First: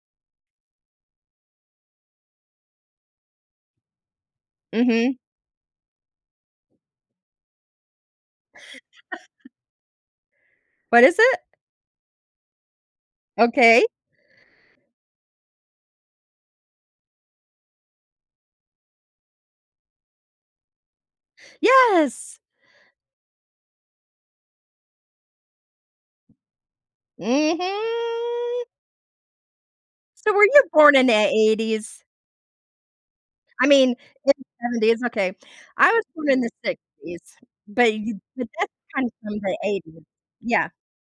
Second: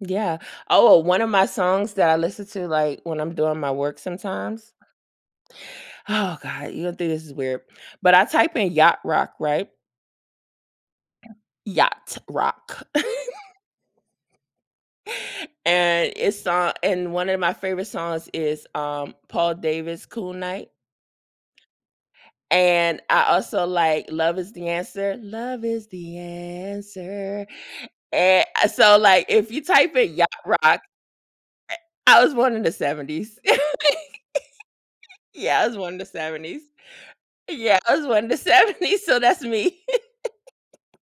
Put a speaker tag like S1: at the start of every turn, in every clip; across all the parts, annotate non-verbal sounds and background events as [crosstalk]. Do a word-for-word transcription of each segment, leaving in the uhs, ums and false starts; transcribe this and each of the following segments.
S1: Yeah. Oh, o one of my songs that I listen to, like, when I'm doing my work sometimes.
S2: Mhm.
S1: Oh god. You gonna think this is weird, but I type in Yacht Rock,
S2: [chuckles]
S1: right?
S2: What is it?
S1: Yacht rock. [chuckles]
S2: Okay.
S1: And it's uh and one of my favorite songs is, um, Paul Davis Cool Night.
S2: Yes.
S1: And I also like Love Is the Answer. Love is the Answer. And,
S2: Mhm.
S1: uh, so, like, if you type in Yacht
S2: So were
S1: Rock
S2: you
S1: eh
S2: born in the eighties?
S1: I was born in the seventies.
S2: I mean,
S1: [chuckles]
S2: in the seventies. Okay.
S1: Yeah, I was
S2: I
S1: born in
S2: was
S1: the
S2: born in the
S1: seventies.
S2: sixties,
S1: Yeah,
S2: but
S1: I was
S2: you
S1: born in the
S2: but that's
S1: seventies,
S2: kinda
S1: so
S2: from
S1: that's
S2: the
S1: me.
S2: eighties. Yeah.
S1: [chuckles]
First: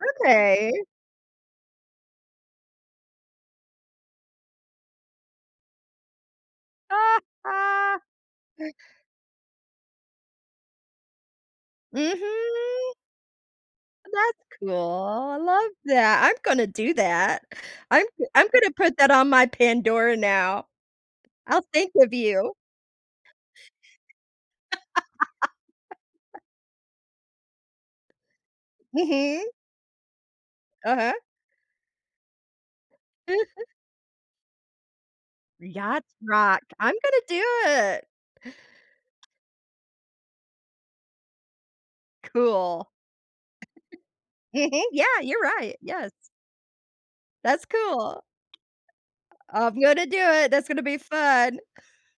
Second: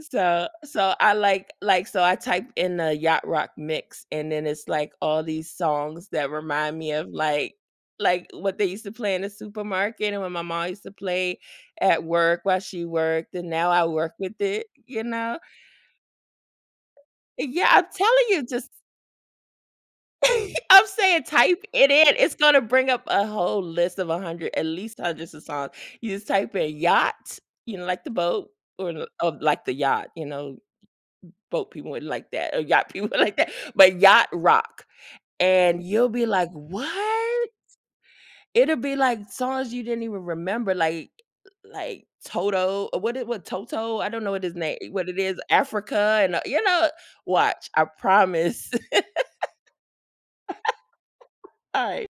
S1: So
S2: Okay.
S1: so I like like, so I typed in the yacht rock mix, and then it's like all these songs that remind me of, like
S2: [chuckles]
S1: like, what they used to play in the supermarket and when my ma used to play at work while she
S2: Mhm.
S1: worked, and now I work
S2: That's
S1: with it.
S2: cool.
S1: You
S2: I
S1: know?
S2: love that. I'm gonna do that.
S1: Yeah. I'm
S2: I'm
S1: telling you
S2: I'm gonna
S1: just
S2: put that on my Pandora now.
S1: [laughs] I'm saying
S2: I'll
S1: type it
S2: think of
S1: in. It's
S2: you.
S1: gonna bring up a whole list of a hundred, at least hundreds of songs. You just
S2: [chuckles]
S1: type in Yacht, you know, like the boat or l of
S2: Mhm.
S1: like the yacht, you know?
S2: Uh-huh.
S1: Boat people wouldn't like that or yacht people wouldn't
S2: Mm.
S1: like that, but Yacht Rock. And
S2: Yacht
S1: you'll be like,
S2: rock. I'm gonna do
S1: "What?"
S2: it.
S1: It'll be like songs you didn't even remember, like like Toto.
S2: Cool.
S1: What is what toto? I don't know what his
S2: [chuckles]
S1: name
S2: Mhm.
S1: what
S2: Yeah.
S1: it is
S2: You're right. Yes.
S1: Africa and, uh, you know,
S2: That's
S1: watch. I
S2: cool.
S1: promise.
S2: I'm gonna do it. That's gonna be
S1: [chuckles]
S2: fun. [chuckles]
S1: Alright.